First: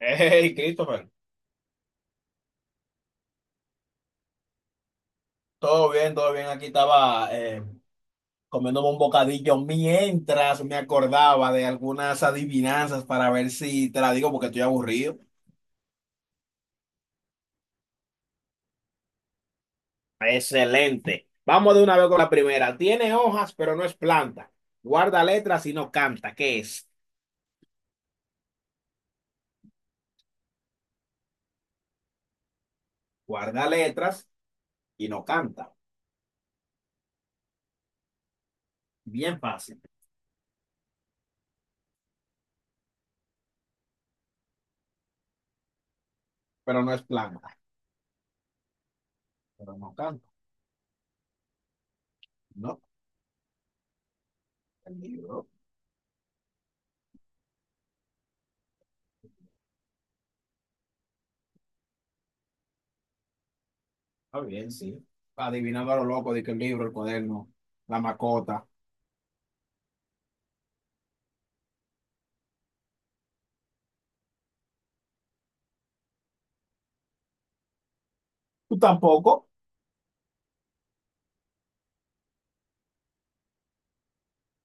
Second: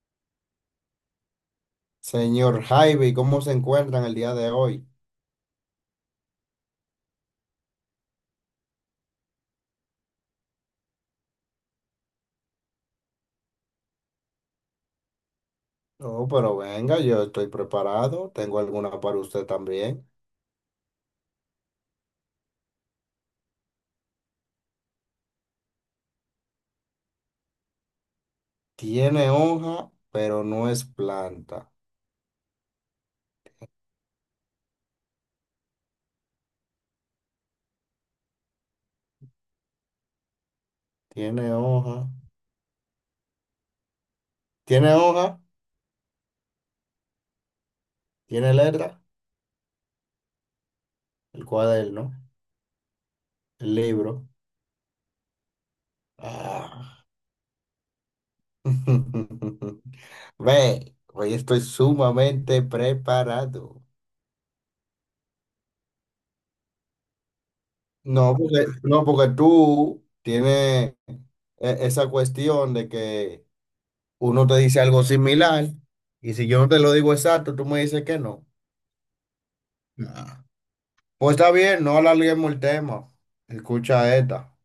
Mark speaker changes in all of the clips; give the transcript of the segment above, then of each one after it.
Speaker 1: Hey, Christopher,
Speaker 2: Señor Javi, ¿cómo se encuentran el día de hoy?
Speaker 1: todo bien, todo bien. Aquí estaba comiéndome un bocadillo mientras me acordaba de algunas adivinanzas para ver si te la digo porque estoy aburrido.
Speaker 2: Oh, pero venga, yo estoy preparado. Tengo alguna para usted también.
Speaker 1: Excelente. Vamos de una vez con la primera. Tiene hojas, pero no es planta. Guarda letras y no canta. ¿Qué es?
Speaker 2: Tiene hoja, pero no es planta.
Speaker 1: Guarda letras y no canta. Bien fácil,
Speaker 2: Tiene hoja. Tiene hoja,
Speaker 1: pero no es planta,
Speaker 2: tiene letra.
Speaker 1: pero no canta.
Speaker 2: El cuaderno,
Speaker 1: No,
Speaker 2: el libro.
Speaker 1: el libro.
Speaker 2: Ah. Ve, hoy estoy sumamente preparado.
Speaker 1: Está bien, sí. Adivinando a lo loco de que el libro, el cuaderno, la
Speaker 2: No,
Speaker 1: macota.
Speaker 2: porque, no, porque tú tienes esa cuestión de que uno te dice algo similar, y si yo no te lo digo exacto, tú me dices que no.
Speaker 1: Tú tampoco.
Speaker 2: Nah. Pues está bien, no alarguemos el tema. Escucha esta.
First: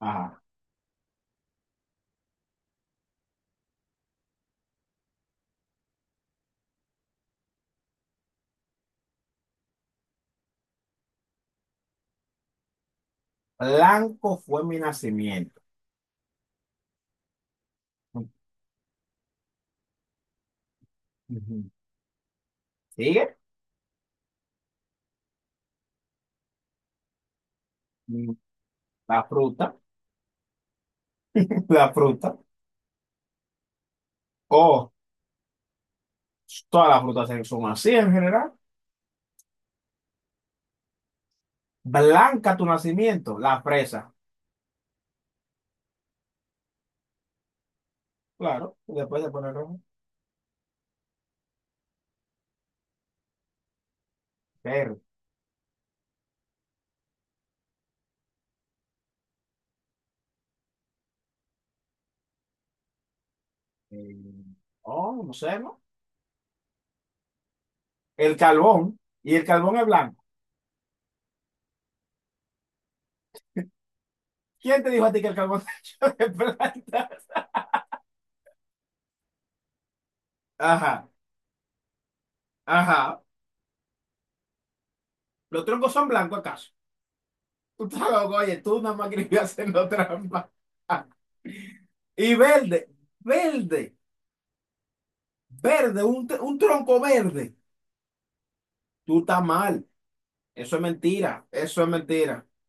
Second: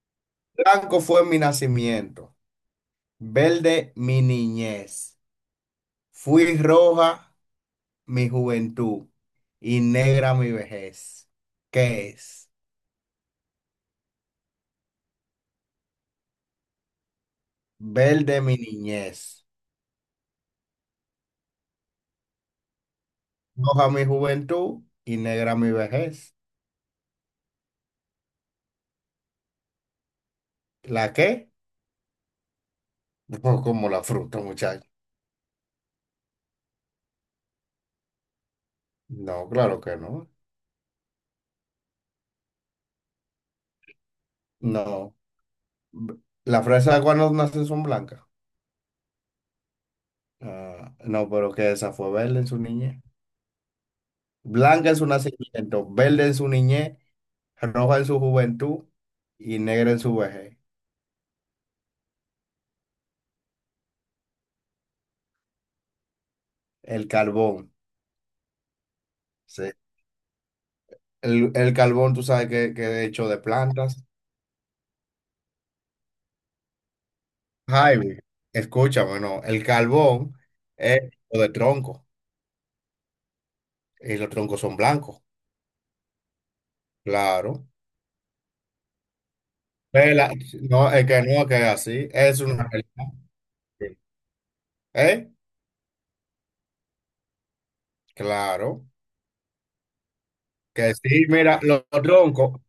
Speaker 1: Ajá.
Speaker 2: Blanco fue mi nacimiento, verde mi niñez, fui roja mi juventud y negra mi vejez. ¿Qué es?
Speaker 1: Blanco fue mi nacimiento.
Speaker 2: Verde mi niñez,
Speaker 1: Ujú. ¿Sigue?
Speaker 2: roja mi juventud y negra mi vejez.
Speaker 1: Mm, la fruta,
Speaker 2: ¿La qué?
Speaker 1: la fruta.
Speaker 2: Pues como la fruta, muchacho.
Speaker 1: O todas las son así en general.
Speaker 2: No, claro que no.
Speaker 1: Blanca tu nacimiento, la fresa.
Speaker 2: No. B- La fresa de cuando nacen son blancas.
Speaker 1: Claro, y después se pone rojo.
Speaker 2: Ah, no, pero que esa fue verde en su niñez. Blanca en
Speaker 1: Verde.
Speaker 2: su nacimiento, verde en su niñez, roja en su juventud y negra en su vejez.
Speaker 1: eh, oh, no sé, ¿no?
Speaker 2: El carbón.
Speaker 1: El carbón. Y el
Speaker 2: Sí.
Speaker 1: carbón es blanco.
Speaker 2: El carbón, tú sabes que es hecho de plantas.
Speaker 1: ¿Quién te dijo a ti que el carbón está hecho de plantas?
Speaker 2: Jaime, escúchame, no. El carbón es
Speaker 1: Ajá,
Speaker 2: hecho de tronco
Speaker 1: ajá.
Speaker 2: y los troncos son blancos,
Speaker 1: ¿Los troncos son blancos acaso?
Speaker 2: claro.
Speaker 1: Tú estabas, oye, tú nada más querías haciendo
Speaker 2: Vela,
Speaker 1: trampa.
Speaker 2: no, es que no, que es así.
Speaker 1: Y
Speaker 2: Es una
Speaker 1: verde,
Speaker 2: realidad. Sí.
Speaker 1: verde,
Speaker 2: ¿Eh?
Speaker 1: verde, un, un tronco verde.
Speaker 2: Claro.
Speaker 1: Tú estás mal. Eso es
Speaker 2: Que sí,
Speaker 1: mentira,
Speaker 2: mira,
Speaker 1: eso
Speaker 2: los,
Speaker 1: es
Speaker 2: los
Speaker 1: mentira.
Speaker 2: troncos,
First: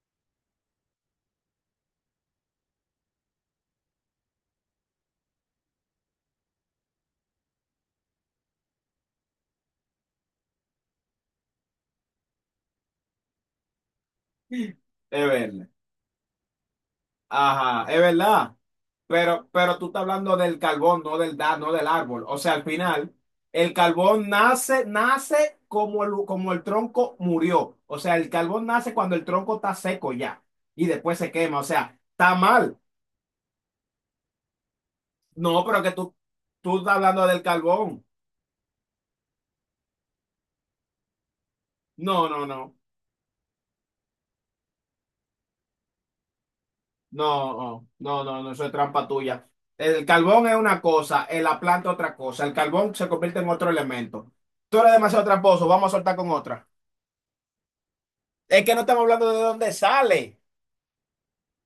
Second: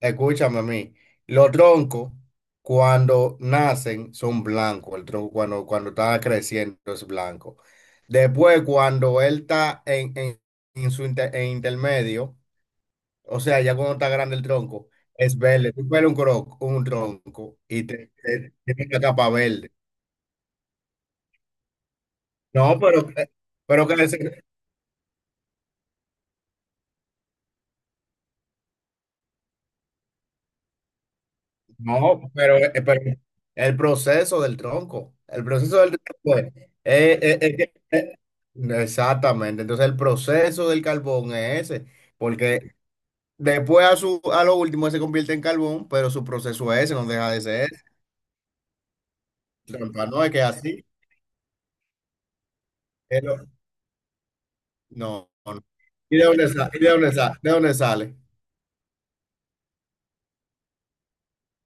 Speaker 2: escúchame a mí, los troncos cuando nacen son blancos, el tronco cuando está creciendo es blanco. Después, cuando él está en su en intermedio, o sea, ya cuando está grande el
Speaker 1: Es
Speaker 2: tronco, es
Speaker 1: verde.
Speaker 2: verde. Tú ves un, un tronco y
Speaker 1: Ajá, es
Speaker 2: te,
Speaker 1: verdad.
Speaker 2: tiene la capa verde.
Speaker 1: Pero tú estás hablando del carbón, no del da, no del árbol. O sea, al
Speaker 2: No,
Speaker 1: final, el
Speaker 2: pero
Speaker 1: carbón
Speaker 2: crece.
Speaker 1: nace, nace como el tronco murió. O sea, el carbón nace cuando el tronco está seco ya. Y después se quema. O sea,
Speaker 2: No,
Speaker 1: está mal.
Speaker 2: pero el proceso del tronco, el
Speaker 1: No,
Speaker 2: proceso
Speaker 1: pero
Speaker 2: del
Speaker 1: que tú,
Speaker 2: tronco es,
Speaker 1: tú estás hablando del carbón.
Speaker 2: exactamente, entonces el proceso del carbón es ese,
Speaker 1: No, no,
Speaker 2: porque
Speaker 1: no.
Speaker 2: después a, su, a lo último se convierte en carbón, pero su proceso es ese, no
Speaker 1: No,
Speaker 2: deja de ser,
Speaker 1: no, no, no, no, eso es trampa tuya.
Speaker 2: ese.
Speaker 1: El
Speaker 2: Trampa, no es que es
Speaker 1: carbón es una
Speaker 2: así,
Speaker 1: cosa, la planta otra cosa. El carbón se convierte
Speaker 2: pero-
Speaker 1: en otro elemento. Tú eres demasiado
Speaker 2: no, no.
Speaker 1: tramposo, vamos a soltar
Speaker 2: ¿Y de
Speaker 1: con
Speaker 2: dónde
Speaker 1: otra.
Speaker 2: sale? ¿Y de dónde sale? ¿De dónde sale?
Speaker 1: Es que no estamos hablando de dónde sale.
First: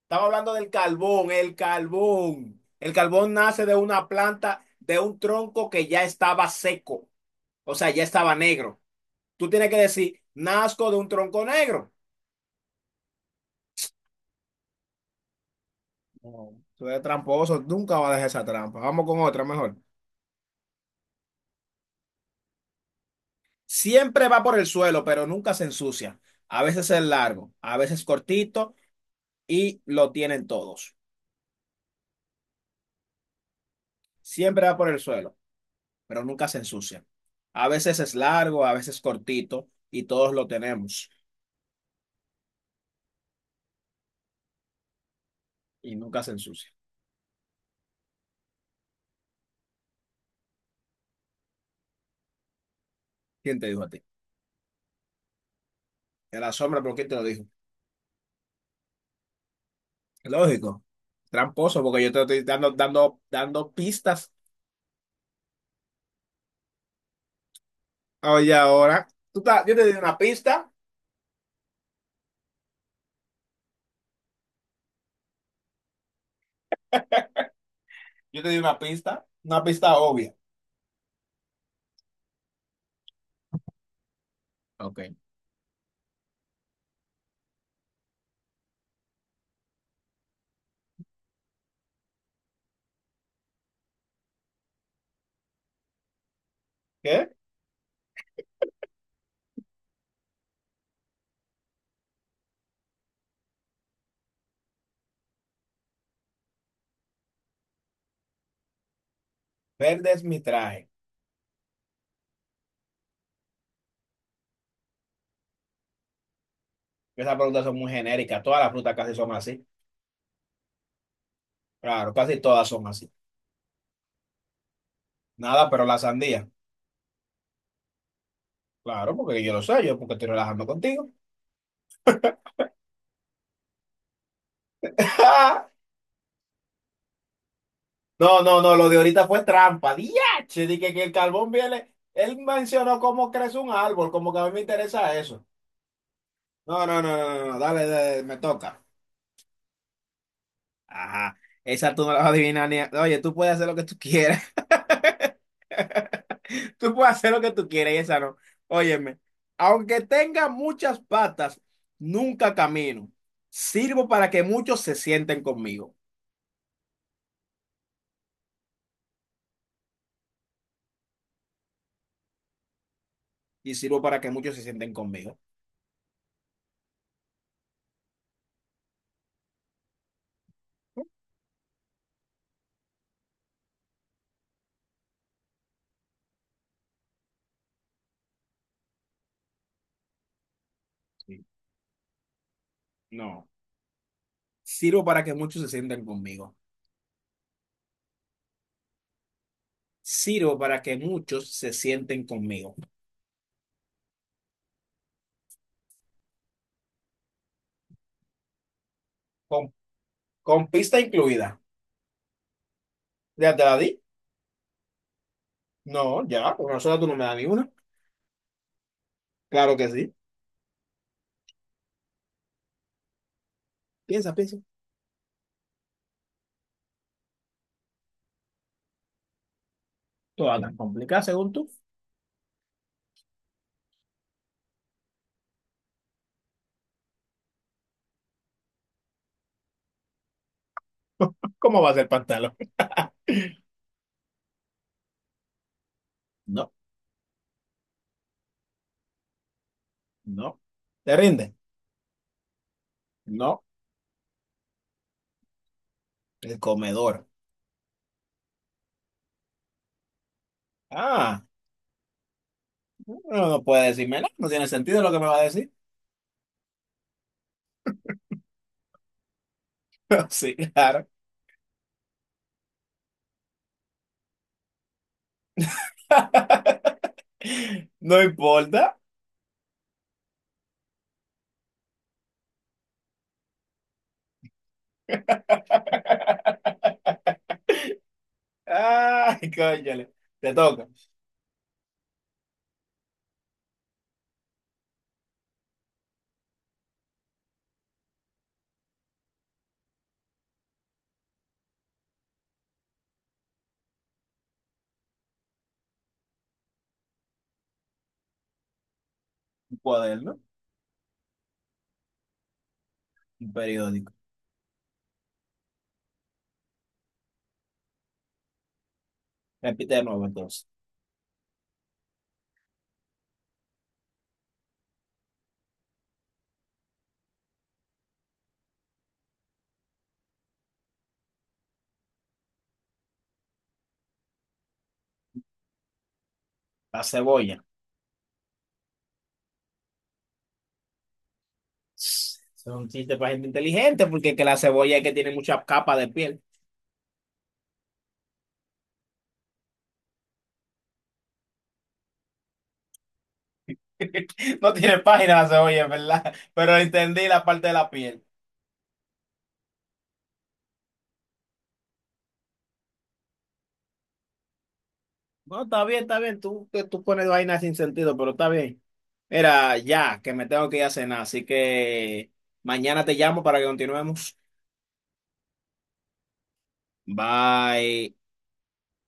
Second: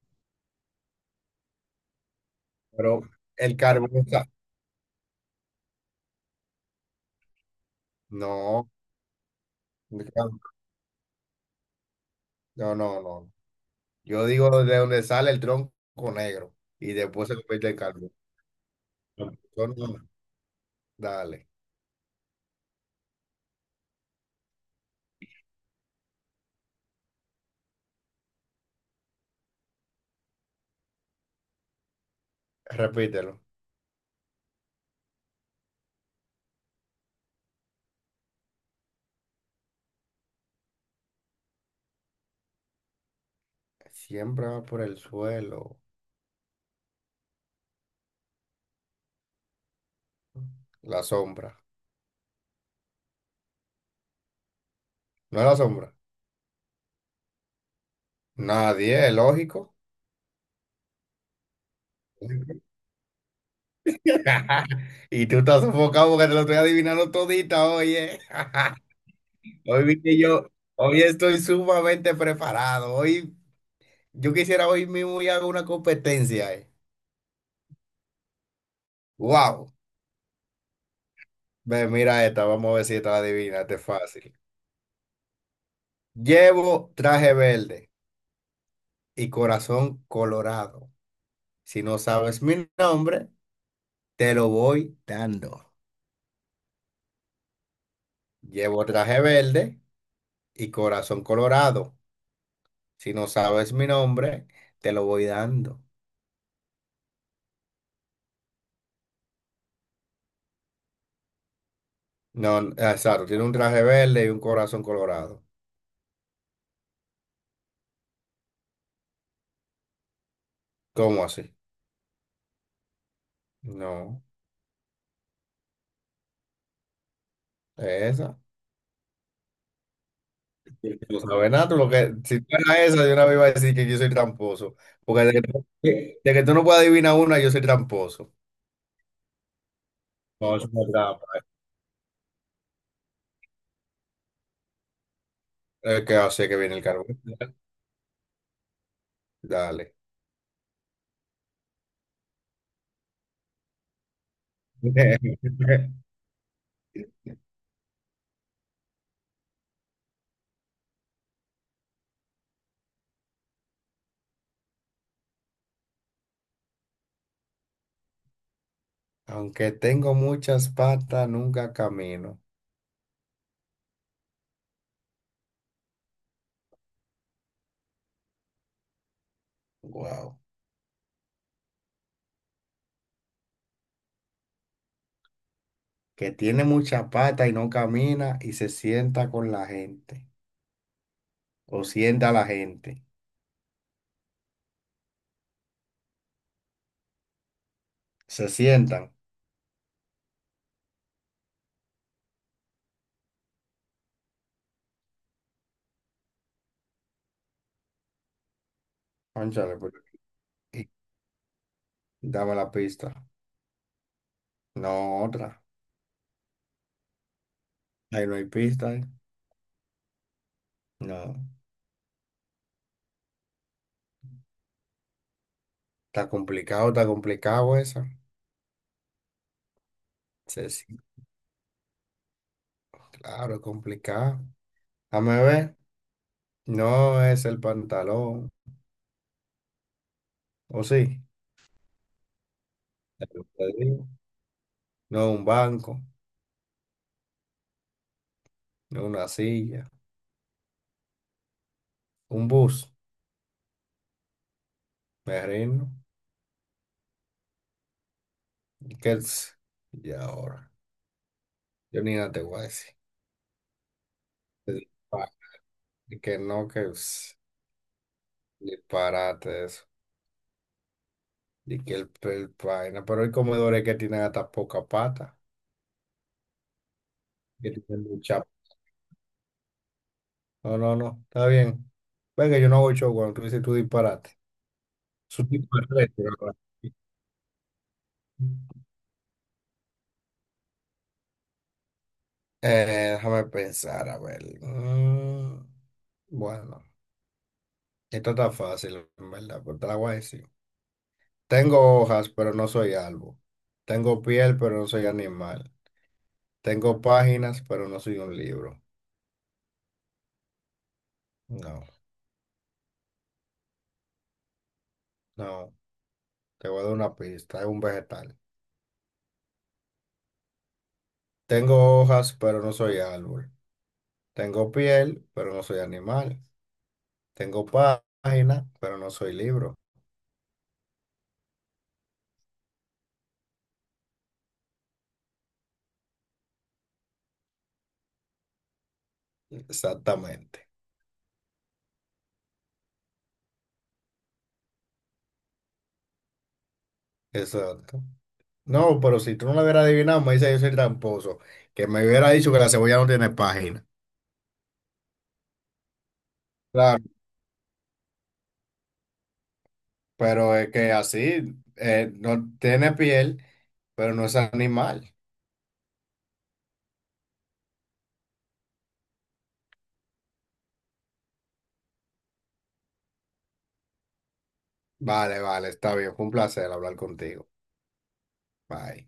Speaker 1: Estamos hablando del carbón, el carbón. El
Speaker 2: Pero
Speaker 1: carbón
Speaker 2: el
Speaker 1: nace de
Speaker 2: carbón
Speaker 1: una
Speaker 2: está,
Speaker 1: planta, de un tronco que ya estaba seco. O sea, ya estaba
Speaker 2: no,
Speaker 1: negro. Tú tienes que decir,
Speaker 2: no,
Speaker 1: nazco de un tronco negro.
Speaker 2: no, yo digo de dónde sale el tronco
Speaker 1: No,
Speaker 2: negro
Speaker 1: tú
Speaker 2: y
Speaker 1: eres
Speaker 2: después se
Speaker 1: tramposo,
Speaker 2: convierte en
Speaker 1: nunca va
Speaker 2: carbón.
Speaker 1: a dejar esa trampa. Vamos con
Speaker 2: Son-
Speaker 1: otra mejor.
Speaker 2: Dale,
Speaker 1: Siempre va por el suelo, pero nunca se ensucia. A veces es largo, a veces cortito y lo tienen todos.
Speaker 2: repítelo.
Speaker 1: Siempre va por el suelo, pero nunca se ensucia. A veces es largo, a veces cortito y todos lo tenemos
Speaker 2: Siempre va por el suelo.
Speaker 1: y nunca se ensucia.
Speaker 2: La sombra.
Speaker 1: ¿Quién te dijo a ti?
Speaker 2: No es la sombra.
Speaker 1: En la sombra, pero ¿quién te lo dijo?
Speaker 2: Nadie, es lógico.
Speaker 1: Lógico, tramposo, porque yo te estoy dando, dando, dando pistas.
Speaker 2: Y tú estás sofocado porque te lo estoy adivinando todita, oye.
Speaker 1: Oye, ahora, yo te
Speaker 2: Hoy
Speaker 1: di
Speaker 2: vi
Speaker 1: una
Speaker 2: que yo,
Speaker 1: pista,
Speaker 2: hoy estoy sumamente preparado. Hoy, yo quisiera hoy mismo ir a una competencia.
Speaker 1: yo te di una
Speaker 2: Wow.
Speaker 1: pista obvia.
Speaker 2: Ve, mira esta, vamos a ver si esta la adivina, esta es fácil.
Speaker 1: Ok.
Speaker 2: Llevo traje verde y corazón colorado. Si no sabes mi nombre, te lo voy dando.
Speaker 1: ¿Qué?
Speaker 2: Llevo traje verde y corazón colorado. Si no sabes mi nombre, te lo voy dando.
Speaker 1: Verde es mi traje.
Speaker 2: No, exacto, tiene un traje verde y un corazón colorado.
Speaker 1: Esas preguntas son muy genéricas. Todas las frutas casi son así.
Speaker 2: ¿Cómo así?
Speaker 1: Claro, casi todas son así.
Speaker 2: No,
Speaker 1: Nada, pero la sandía.
Speaker 2: es esa.
Speaker 1: Claro, porque yo lo sé, yo porque estoy relajando
Speaker 2: Sí.
Speaker 1: contigo.
Speaker 2: Tú no sabes nada, tú lo que, si tú eras esa, yo una vez iba a decir que yo soy tramposo. Porque de que tú no puedes adivinar una, yo soy tramposo.
Speaker 1: No, no, no, lo de ahorita fue trampa.
Speaker 2: No, es
Speaker 1: Diache,
Speaker 2: una
Speaker 1: dije que el
Speaker 2: trampa.
Speaker 1: carbón viene. Él mencionó cómo crece un árbol, como que a mí me interesa eso.
Speaker 2: Es que así que viene
Speaker 1: No,
Speaker 2: el
Speaker 1: no,
Speaker 2: carbón.
Speaker 1: no, no, no, no, dale, dale, me toca.
Speaker 2: Dale.
Speaker 1: Ajá, esa tú no la vas a adivinar ni. A- Oye, tú puedes hacer lo que tú quieras. Tú puedes hacer lo que tú quieras y esa no. Óyeme, aunque tenga muchas patas, nunca camino. Sirvo para que muchos se sienten conmigo.
Speaker 2: Aunque tengo muchas patas, nunca camino.
Speaker 1: Y sirvo para que muchos se sienten conmigo.
Speaker 2: Wow. Que tiene muchas patas y no camina y se sienta con la gente.
Speaker 1: Sí.
Speaker 2: O sienta a la gente.
Speaker 1: No. Sirvo para que muchos se sienten conmigo.
Speaker 2: Se sientan.
Speaker 1: Sirvo para que muchos se sienten conmigo. Con,
Speaker 2: Cónchale,
Speaker 1: con
Speaker 2: y-
Speaker 1: pista incluida.
Speaker 2: dame la pista.
Speaker 1: ¿Ya te la di?
Speaker 2: No, otra.
Speaker 1: No, ya, con nosotros tú no me das ni una.
Speaker 2: Ahí no hay pista, ¿eh?
Speaker 1: Claro que sí.
Speaker 2: No.
Speaker 1: Piensa, piensa.
Speaker 2: Está complicado eso.
Speaker 1: Toda
Speaker 2: Sí,
Speaker 1: tan complicada según tú.
Speaker 2: claro, es complicado. Dame ver. No es el pantalón. ¿O sí?
Speaker 1: ¿Cómo va a ser pantalón?
Speaker 2: Ya lo te digo. No es un banco.
Speaker 1: No,
Speaker 2: No es una silla.
Speaker 1: no. ¿Te rinde?
Speaker 2: Un bus.
Speaker 1: No.
Speaker 2: Me reino.
Speaker 1: El comedor.
Speaker 2: Kels. Y ahora.
Speaker 1: Ah,
Speaker 2: Yo ni nada te voy a decir.
Speaker 1: no, no puede decirme nada. No tiene
Speaker 2: Es
Speaker 1: sentido lo que me
Speaker 2: pa-
Speaker 1: va a decir.
Speaker 2: que no, que es disparate eso.
Speaker 1: Sí, claro.
Speaker 2: Y que el vaina. Pero hay comedores que tienen hasta poca pata. Que tienen
Speaker 1: No
Speaker 2: mucha.
Speaker 1: importa.
Speaker 2: No, no, no. Está bien. Venga, yo no hago show cuando tú dices tú disparate. Su tipo de reto, ¿verdad?
Speaker 1: Ay, cónchale. Te toca.
Speaker 2: Déjame pensar, a ver. Mm, bueno, esto está fácil, en verdad, pero te la voy a decir. Tengo hojas, pero no soy árbol. Tengo piel, pero no soy animal. Tengo páginas, pero no soy un libro.
Speaker 1: Un cuaderno,
Speaker 2: No,
Speaker 1: un periódico.
Speaker 2: no. Te voy a dar una pista. Es un vegetal.
Speaker 1: Repite de nuevo entonces.
Speaker 2: Tengo hojas, pero no soy árbol. Tengo piel, pero no soy animal. Tengo página, pero no soy libro.
Speaker 1: La cebolla.
Speaker 2: Exactamente.
Speaker 1: Es un chiste para gente inteligente porque es que la cebolla es que tiene muchas capas de piel.
Speaker 2: Exacto. No, pero si tú no lo hubieras adivinado, me dice yo soy tramposo. Que me hubiera dicho que la cebolla no tiene página.
Speaker 1: No tiene página la cebolla, es ¿verdad? Pero
Speaker 2: Claro.
Speaker 1: entendí la parte de la piel.
Speaker 2: Pero es que así, no tiene piel, pero no es animal.
Speaker 1: No, está bien, está bien. Tú, que tú pones vainas sin sentido, pero está bien. Era ya, que me tengo que ir a cenar, así que mañana te llamo para que continuemos.
Speaker 2: Vale, vale, está bien. Fue un placer hablar contigo.
Speaker 1: Bye.
Speaker 2: Bye.